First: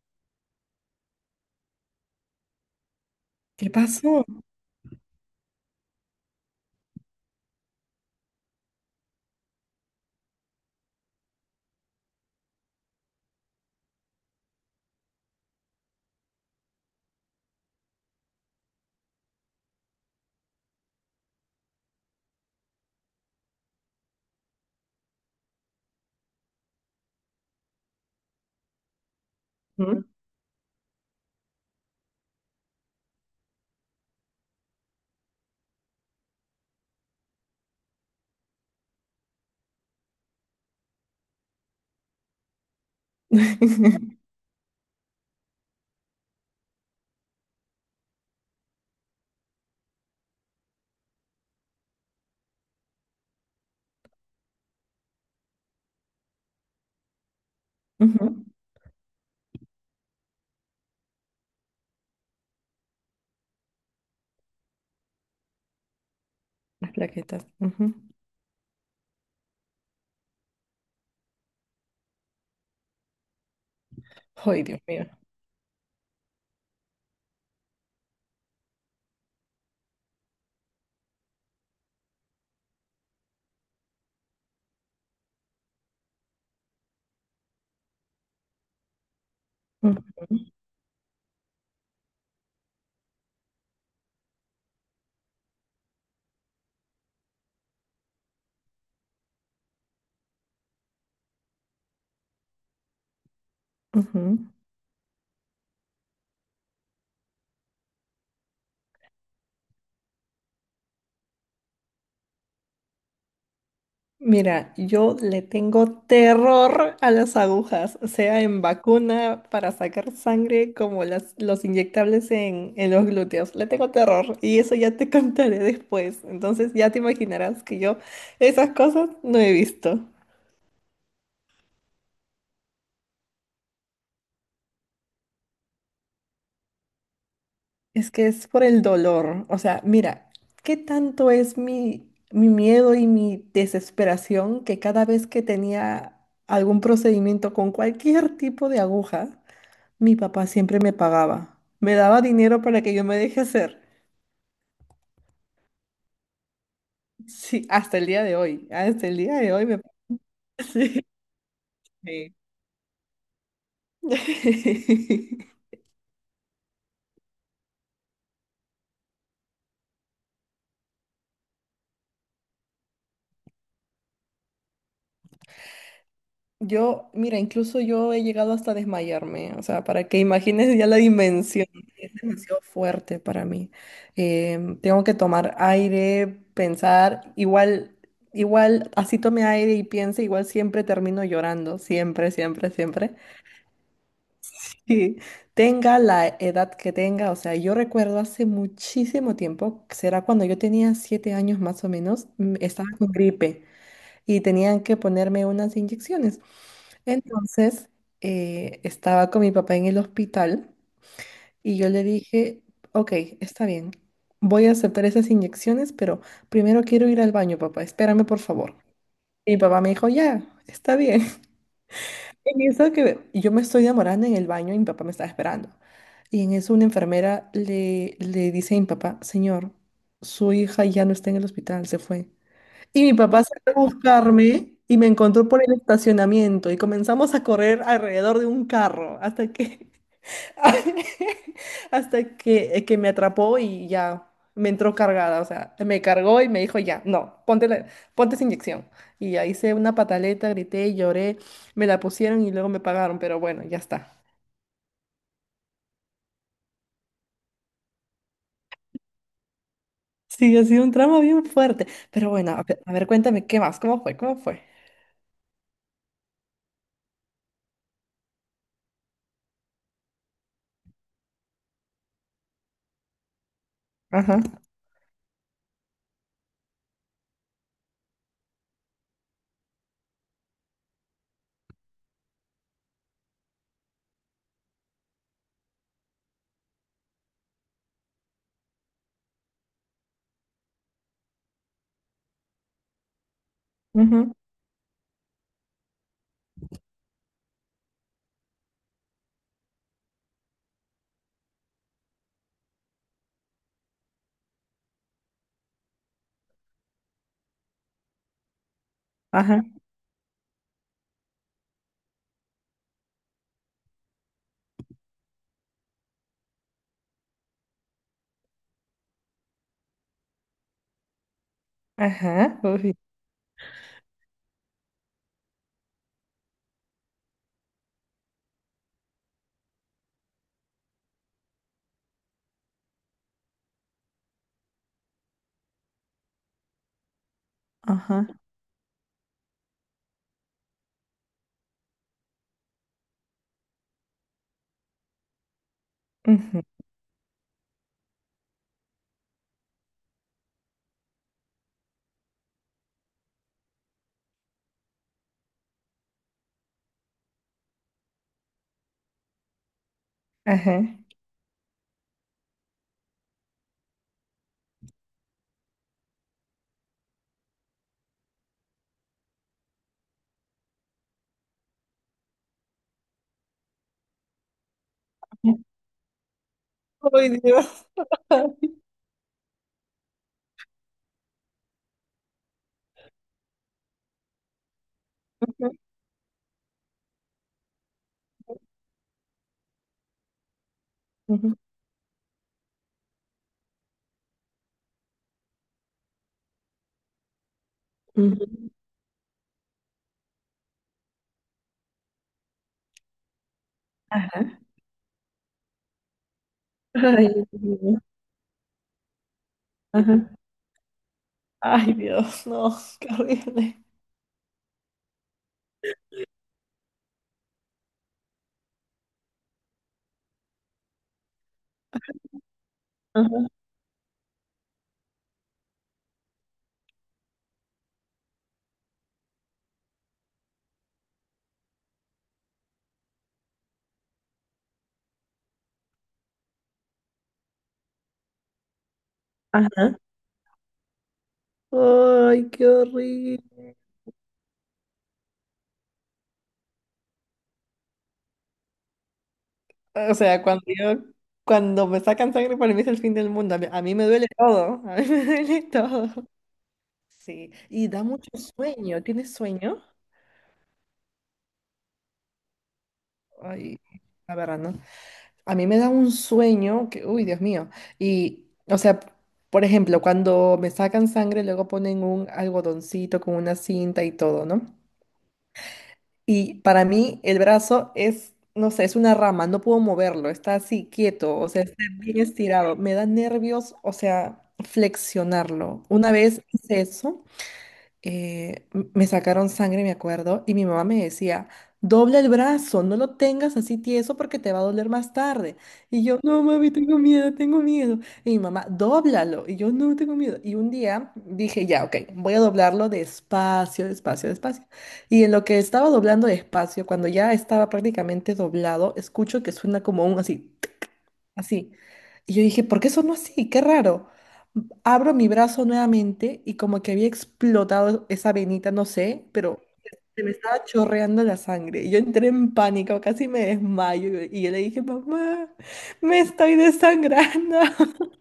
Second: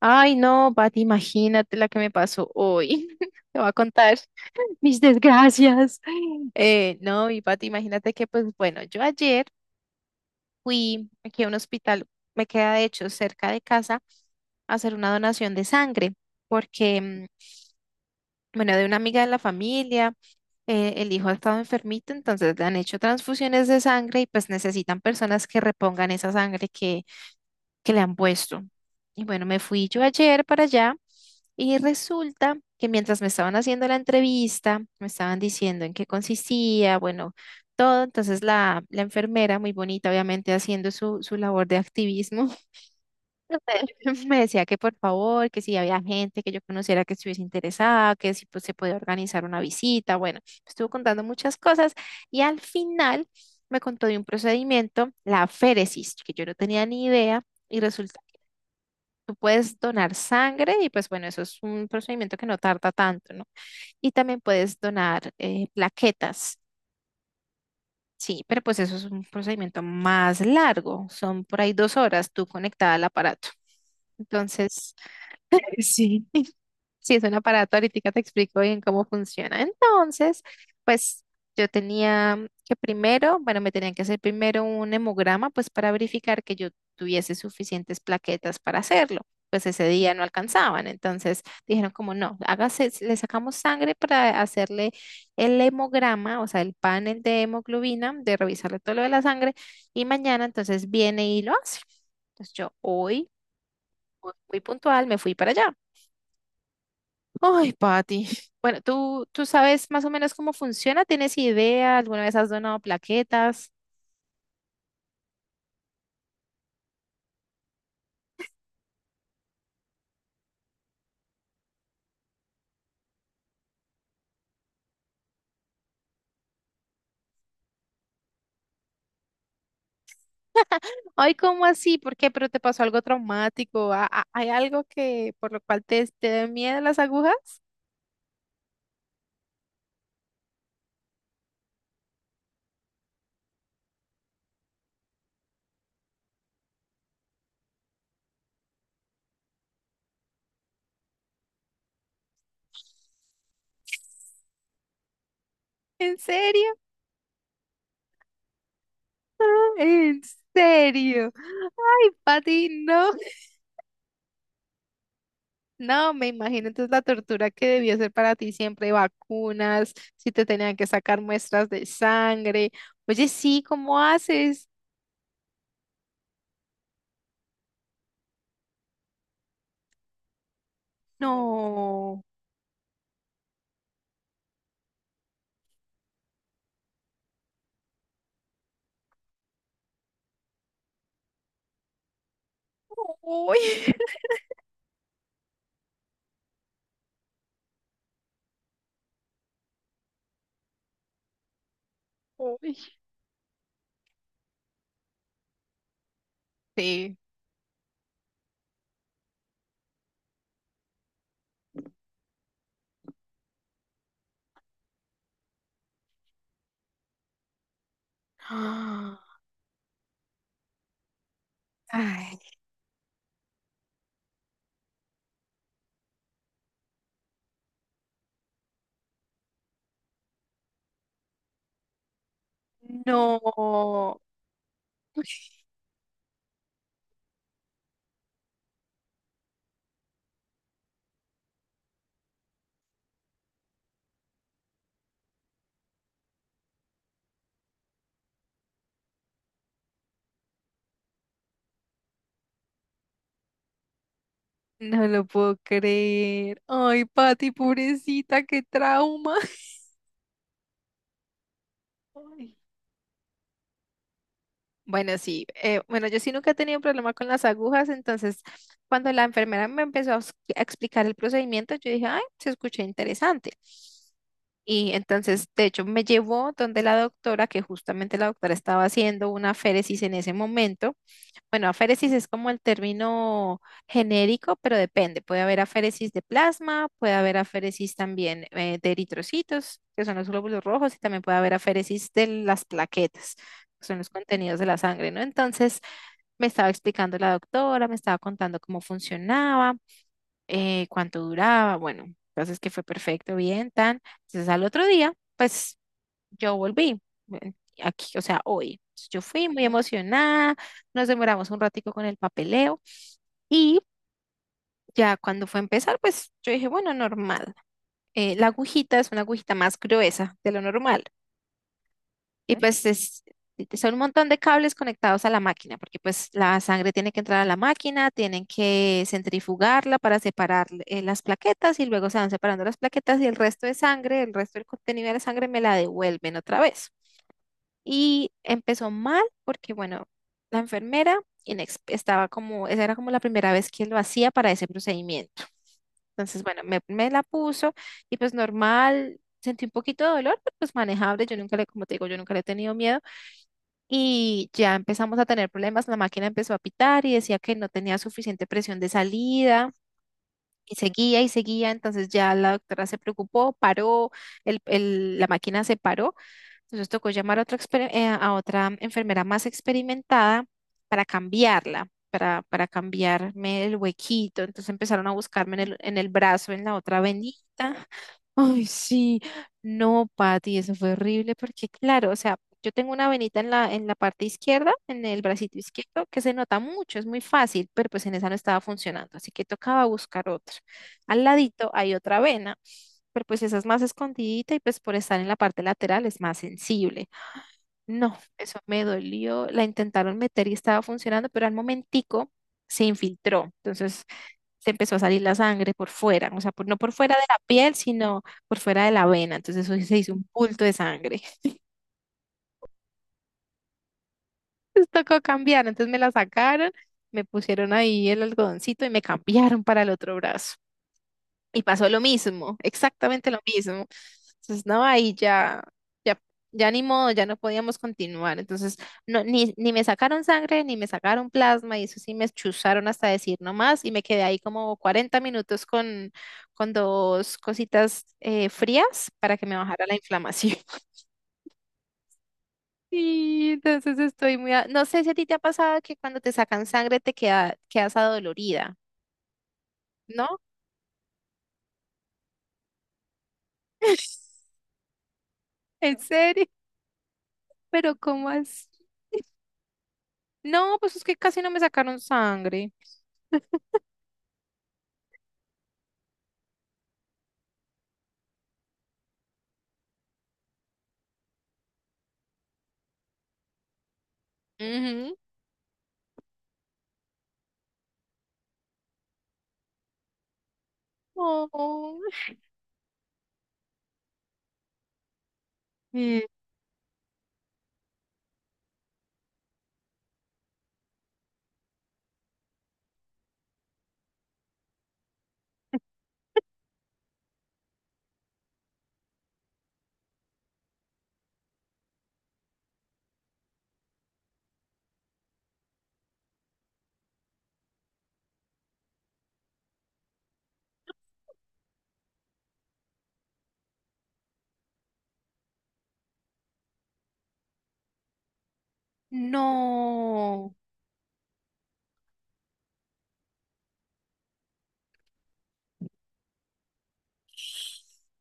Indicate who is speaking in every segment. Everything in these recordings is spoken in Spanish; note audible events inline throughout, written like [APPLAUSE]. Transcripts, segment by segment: Speaker 1: Ay, no, Pati, imagínate la que me pasó hoy. [LAUGHS] Te voy
Speaker 2: ¿Qué
Speaker 1: a contar
Speaker 2: pasó?
Speaker 1: mis desgracias. No, Y Pati, imagínate que, pues bueno, yo ayer fui aquí a un hospital, me queda de hecho cerca de casa, a hacer una donación de sangre, porque, bueno, de una amiga de la familia, el hijo ha estado enfermito, entonces le han hecho transfusiones de sangre y pues necesitan personas que repongan esa sangre que le han puesto. Y bueno, me fui yo ayer para allá y resulta que mientras me estaban haciendo la entrevista, me estaban diciendo en qué consistía, bueno, todo. Entonces la enfermera, muy bonita, obviamente, haciendo su labor de activismo,
Speaker 2: [LAUGHS]
Speaker 1: [LAUGHS] me decía que por favor, que si había gente que yo conociera que estuviese interesada, que si pues, se podía organizar una visita. Bueno, estuvo contando muchas cosas y al final me contó de un procedimiento, la féresis, que yo no tenía ni idea. Y resulta
Speaker 2: Ujú.
Speaker 1: tú puedes donar sangre y pues bueno, eso es un procedimiento que no tarda tanto, ¿no? Y también puedes donar plaquetas,
Speaker 2: Las plaquetas. Ujú.
Speaker 1: sí, pero pues eso es un procedimiento más largo, son por ahí 2 horas tú conectada al aparato.
Speaker 2: Ay, Dios
Speaker 1: Entonces,
Speaker 2: mío.
Speaker 1: sí, sí, es un aparato, ahorita te explico bien cómo funciona. Entonces, pues yo tenía que primero, bueno, me tenían que hacer primero un hemograma, pues para verificar que yo tuviese suficientes plaquetas para hacerlo. Pues ese
Speaker 2: Ujú,
Speaker 1: día no alcanzaban, entonces dijeron como no, hágase, le sacamos sangre para hacerle el hemograma, o sea, el panel de hemoglobina, de revisarle todo lo de la sangre, y mañana entonces viene y lo hace. Entonces yo hoy,
Speaker 2: ujú.
Speaker 1: muy puntual, me fui para allá. Ay, Pati. Bueno, ¿tú, tú sabes más o menos cómo funciona? ¿Tienes idea? ¿Alguna vez has donado plaquetas?
Speaker 2: Mira, yo le tengo terror a las agujas, sea en vacuna para sacar sangre como los inyectables en los glúteos. Le tengo terror y eso ya te [LAUGHS] contaré después. Entonces ya te imaginarás que yo esas cosas no he visto.
Speaker 1: Ay, ¿cómo así? ¿Por qué? ¿Pero te pasó algo traumático? ¿Hay algo que por lo cual te, te den miedo las agujas?
Speaker 2: Es que es por el dolor. O sea, mira, ¿qué tanto es mi miedo y mi desesperación que cada vez que tenía algún procedimiento con cualquier tipo de aguja? Mi papá siempre me pagaba, me daba dinero para que yo me deje hacer.
Speaker 1: ¿En serio?
Speaker 2: Sí, hasta el día de hoy, hasta el día de hoy me...
Speaker 1: ¿En
Speaker 2: [LAUGHS] Sí.
Speaker 1: serio? Ay,
Speaker 2: Sí.
Speaker 1: Pati, no.
Speaker 2: [LAUGHS]
Speaker 1: No, me imagino entonces la tortura que debió ser para ti siempre, vacunas, si te tenían que sacar muestras de sangre. Oye, sí, ¿cómo haces?
Speaker 2: Yo, mira, incluso yo he llegado hasta desmayarme, o sea, para que imagines ya la dimensión, es
Speaker 1: No.
Speaker 2: demasiado fuerte para mí. Tengo que tomar aire, pensar, igual, así tome aire y piense, igual siempre termino llorando, siempre, siempre, siempre.
Speaker 1: Uy.
Speaker 2: Sí, tenga la edad que tenga, o sea, yo recuerdo hace muchísimo tiempo, será cuando yo tenía 7 años más o menos,
Speaker 1: [LAUGHS] Uy.
Speaker 2: estaba con gripe y tenían que ponerme unas inyecciones.
Speaker 1: Sí.
Speaker 2: Entonces, estaba con mi papá en el hospital y yo le dije, ok, está bien, voy a aceptar esas inyecciones, pero primero quiero ir al baño, papá, espérame por favor.
Speaker 1: ¡Ah!
Speaker 2: Y mi papá me dijo, ya, está bien.
Speaker 1: Ay,
Speaker 2: En eso que yo me estoy demorando en el baño y mi papá me estaba esperando. Y en eso una enfermera le dice a mi papá, señor, su hija ya no está en el hospital, se fue. Y mi
Speaker 1: no,
Speaker 2: papá salió a buscarme y me encontró por el estacionamiento y comenzamos a correr alrededor de un carro hasta que [LAUGHS] Hasta que me atrapó y ya me entró cargada, o sea, me cargó y me dijo, ya, no, ponte, ponte esa inyección. Y ya hice una pataleta, grité, lloré, me la pusieron y luego me pagaron, pero bueno, ya está.
Speaker 1: no lo puedo creer. Ay, Pati, pobrecita, qué trauma. [LAUGHS]
Speaker 2: Sí, ha sido un tramo bien fuerte, pero bueno,
Speaker 1: Ay.
Speaker 2: a ver, cuéntame, ¿qué más? ¿Cómo fue? ¿Cómo fue?
Speaker 1: Bueno, sí, bueno, yo sí nunca he tenido problema con las agujas, entonces cuando la enfermera me empezó a explicar el procedimiento, yo dije, ay, se escucha interesante.
Speaker 2: Ajá,
Speaker 1: Y entonces, de hecho, me llevó donde la doctora, que justamente la doctora estaba haciendo una féresis en ese momento. Bueno, aféresis es como el término genérico, pero depende. Puede haber aféresis de plasma, puede haber aféresis también de eritrocitos, que son los glóbulos rojos, y también puede haber aféresis de las plaquetas, que son los
Speaker 2: ujú,
Speaker 1: contenidos de la sangre, ¿no? Entonces, me estaba explicando la doctora, me estaba contando cómo funcionaba, cuánto duraba, bueno, entonces que fue perfecto, bien, tan. Entonces, al otro día, pues yo volví eh, aquí, o sea, hoy. Yo fui
Speaker 2: ajá,
Speaker 1: muy emocionada, nos demoramos un ratico con el papeleo y ya cuando fue a empezar, pues yo dije, bueno, normal. La agujita es una agujita más gruesa de lo normal y ¿eh?
Speaker 2: ajá,
Speaker 1: Pues
Speaker 2: uy,
Speaker 1: es, son un montón de cables conectados a la máquina porque pues la sangre tiene que entrar a la máquina, tienen que centrifugarla para separar las plaquetas y luego se van separando las plaquetas y el resto de sangre, el resto del contenido de la sangre me la devuelven otra vez.
Speaker 2: ajá,
Speaker 1: Y empezó mal porque, bueno, la enfermera estaba como, esa era como la primera vez que lo hacía para ese procedimiento. Entonces, bueno,
Speaker 2: ujú,
Speaker 1: me la puso y pues normal, sentí un poquito de dolor, pero pues manejable. Yo nunca le, como te digo, yo nunca le he tenido miedo. Y ya empezamos a tener problemas, la máquina empezó a pitar y decía que no tenía suficiente presión de salida.
Speaker 2: ajá.
Speaker 1: Y seguía, entonces ya la doctora se preocupó, paró, la máquina se paró, entonces tocó llamar a otra, a otra enfermera más experimentada para cambiarla, para cambiarme el huequito, entonces empezaron a buscarme en en el brazo, en la otra
Speaker 2: Ay, Dios.
Speaker 1: venita. Ay,
Speaker 2: [LAUGHS]
Speaker 1: sí, no, Pati, eso fue horrible porque, claro, o sea, yo tengo una venita en en la parte izquierda, en el bracito izquierdo, que se nota mucho, es muy fácil, pero pues en esa no estaba funcionando, así que tocaba buscar otra. Al
Speaker 2: Ujú, ujú,
Speaker 1: ladito hay otra vena, pero pues esa es más escondidita y pues por estar en la parte lateral es más sensible. No,
Speaker 2: ujú,
Speaker 1: eso me dolió, la intentaron meter y estaba funcionando, pero al momentico se infiltró, entonces
Speaker 2: ajá.
Speaker 1: se empezó a salir la sangre por fuera, o sea, no por fuera de
Speaker 2: Ay,
Speaker 1: la
Speaker 2: Dios
Speaker 1: piel,
Speaker 2: mío.
Speaker 1: sino por fuera de la vena. Entonces eso se hizo un
Speaker 2: Ajá.
Speaker 1: bulto de sangre. [LAUGHS]
Speaker 2: Ay, Dios, no, qué horrible.
Speaker 1: Entonces tocó cambiar, entonces me la sacaron, me pusieron ahí el algodoncito y me cambiaron para el otro brazo. Y pasó lo mismo, exactamente lo
Speaker 2: Ajá,
Speaker 1: mismo. Entonces, no, ahí ya, ya, ya ni modo, ya no podíamos continuar. Entonces, no, ni me sacaron sangre, ni me sacaron plasma, y eso sí me chuzaron hasta decir no más, y me quedé ahí como 40 minutos con dos cositas frías para que me bajara
Speaker 2: ajá.
Speaker 1: la inflamación. [LAUGHS]
Speaker 2: Ay, qué
Speaker 1: Y
Speaker 2: horrible.
Speaker 1: entonces estoy muy, a- no sé si a ti te ha pasado que cuando te sacan sangre te queda, quedas adolorida,
Speaker 2: O
Speaker 1: ¿no?
Speaker 2: sea, cuando me sacan sangre, para mí es el fin del mundo. A mí me
Speaker 1: [LAUGHS]
Speaker 2: duele todo. A mí me duele [LAUGHS]
Speaker 1: ¿En
Speaker 2: todo.
Speaker 1: serio?
Speaker 2: Sí, y
Speaker 1: Pero
Speaker 2: da
Speaker 1: ¿cómo
Speaker 2: mucho
Speaker 1: así?
Speaker 2: sueño. ¿Tienes sueño?
Speaker 1: No, pues es que casi no me sacaron sangre.
Speaker 2: Ay, la verdad, ¿no? A mí me da un sueño que, uy, Dios mío. Y, o sea, por ejemplo, cuando me sacan sangre, luego ponen un algodoncito con una cinta y todo, ¿no?
Speaker 1: Ujú.
Speaker 2: Y para mí el brazo es, no sé, es una rama, no puedo moverlo, está así quieto, o sea, está
Speaker 1: Oh,
Speaker 2: bien estirado. Me da nervios, o sea, flexionarlo. Una
Speaker 1: eh,
Speaker 2: vez hice eso, me sacaron sangre, me acuerdo, y mi mamá me decía, dobla el brazo, no lo tengas así tieso porque te va a doler más tarde. Y yo, no, mami, tengo miedo, tengo miedo. Y mi mamá, dóblalo. Y yo, no, tengo miedo. Y un día dije, ya, ok, voy a doblarlo despacio, despacio, despacio. Y en lo que estaba doblando despacio, cuando ya estaba prácticamente doblado, escucho que suena como un así así. Y yo dije, ¿por qué sonó así? Qué raro. Abro mi brazo nuevamente y como que había explotado esa venita, no sé, pero se me
Speaker 1: no.
Speaker 2: estaba chorreando la sangre. Y yo entré en pánico, casi me desmayo. Y yo le dije, mamá, me estoy desangrando. [LAUGHS]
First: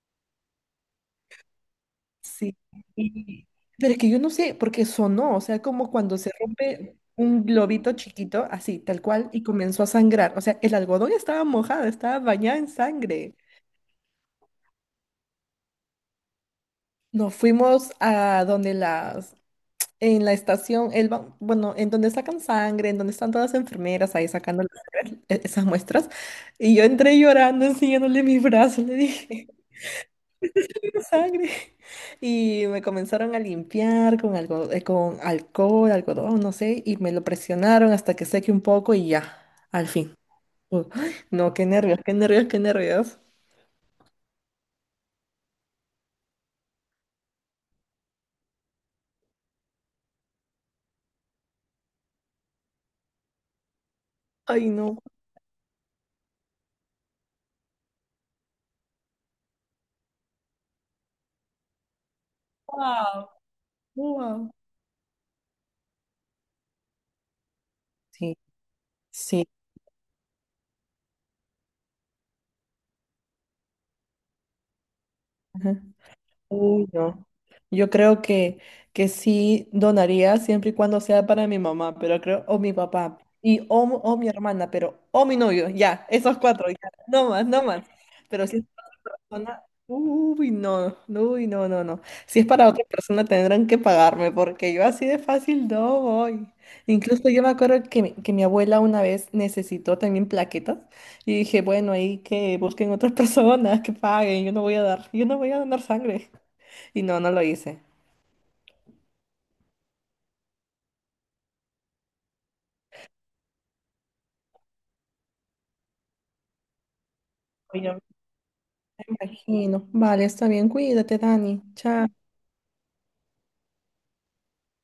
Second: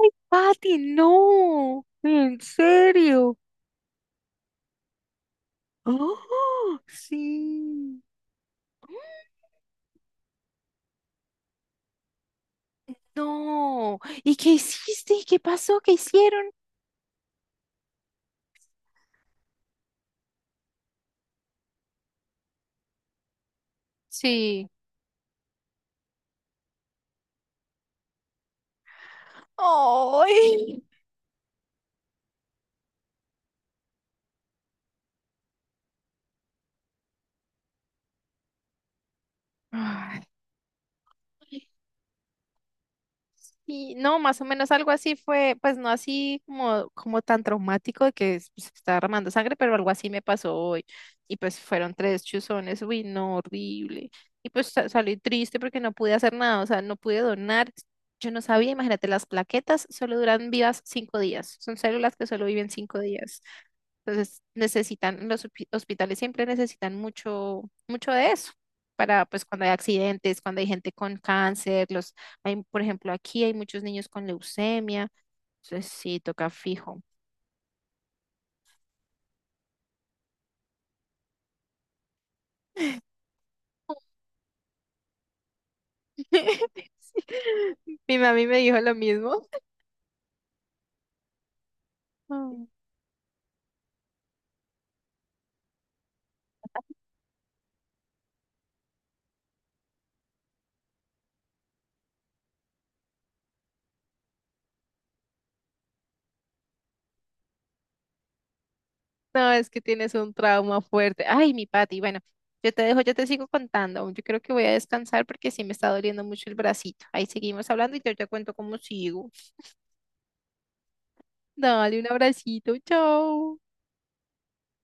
Speaker 1: Ay, Pati, no. ¿En
Speaker 2: Sí.
Speaker 1: serio?
Speaker 2: Y- pero es que yo no sé, porque sonó, o sea, como cuando se
Speaker 1: Oh,
Speaker 2: rompe un globito
Speaker 1: sí.
Speaker 2: chiquito, así, tal cual, y comenzó a sangrar. O sea, el algodón estaba mojado, estaba bañado en sangre.
Speaker 1: No. ¿Y qué hiciste? ¿Qué pasó? ¿Qué hicieron?
Speaker 2: Nos fuimos a donde en la estación, bueno, en donde sacan sangre, en donde están todas las enfermeras ahí sacando
Speaker 1: Sí.
Speaker 2: las sangre, esas muestras. Y yo entré llorando, enseñándole mis brazos, le dije,
Speaker 1: Ay.
Speaker 2: "Tengo sangre". Y me comenzaron a limpiar con algo, con alcohol, algodón, no sé, y me lo presionaron hasta que seque un poco y ya, al fin.
Speaker 1: Ay.
Speaker 2: ¡Ay! No, qué nervios, qué nervios, qué nervios.
Speaker 1: Y no, más o menos algo así fue, pues no así como, como tan traumático de que se estaba armando sangre, pero algo así me pasó hoy. Y pues fueron tres chuzones, uy, no, horrible. Y pues
Speaker 2: Ay, no.
Speaker 1: salí triste porque no pude hacer nada, o sea, no pude donar. Yo no sabía, imagínate, las plaquetas solo duran vivas 5 días, son células que solo viven cinco
Speaker 2: Wow,
Speaker 1: días. Entonces
Speaker 2: wow.
Speaker 1: necesitan, los hospitales siempre necesitan mucho, mucho de
Speaker 2: Sí,
Speaker 1: eso para pues
Speaker 2: sí.
Speaker 1: cuando hay accidentes, cuando hay gente con cáncer, los, hay, por ejemplo, aquí hay muchos niños con leucemia,
Speaker 2: Ajá.
Speaker 1: entonces sí, toca
Speaker 2: Uy,
Speaker 1: fijo.
Speaker 2: no. Yo creo que, sí donaría siempre y cuando sea para mi mamá, pero creo, o mi papá, o mi hermana, pero, o mi novio, ya, esos cuatro,
Speaker 1: [LAUGHS]
Speaker 2: ya, no más, no
Speaker 1: Sí.
Speaker 2: más.
Speaker 1: Mi mami
Speaker 2: Pero si
Speaker 1: me
Speaker 2: es
Speaker 1: dijo
Speaker 2: para
Speaker 1: lo
Speaker 2: otra
Speaker 1: mismo.
Speaker 2: persona, uy, no, no, no. Si es
Speaker 1: Mm.
Speaker 2: para otra persona tendrán que pagarme, porque yo así de fácil no voy. Incluso yo me acuerdo que, que mi abuela una vez necesitó también plaquetas. Y dije, bueno, ahí que busquen otras [LAUGHS] personas que paguen, yo no voy a dar, yo no voy a donar sangre. Y no, no lo hice.
Speaker 1: No, es que tienes un trauma fuerte. Ay, mi Pati, bueno, yo te dejo, yo te sigo contando. Yo creo que voy a descansar porque sí me está doliendo mucho el bracito. Ahí seguimos
Speaker 2: Ay, yo
Speaker 1: hablando
Speaker 2: me
Speaker 1: y yo te cuento cómo sigo.
Speaker 2: imagino. Vale, está bien, cuídate, Dani. Chao.
Speaker 1: Dale un abracito, chao.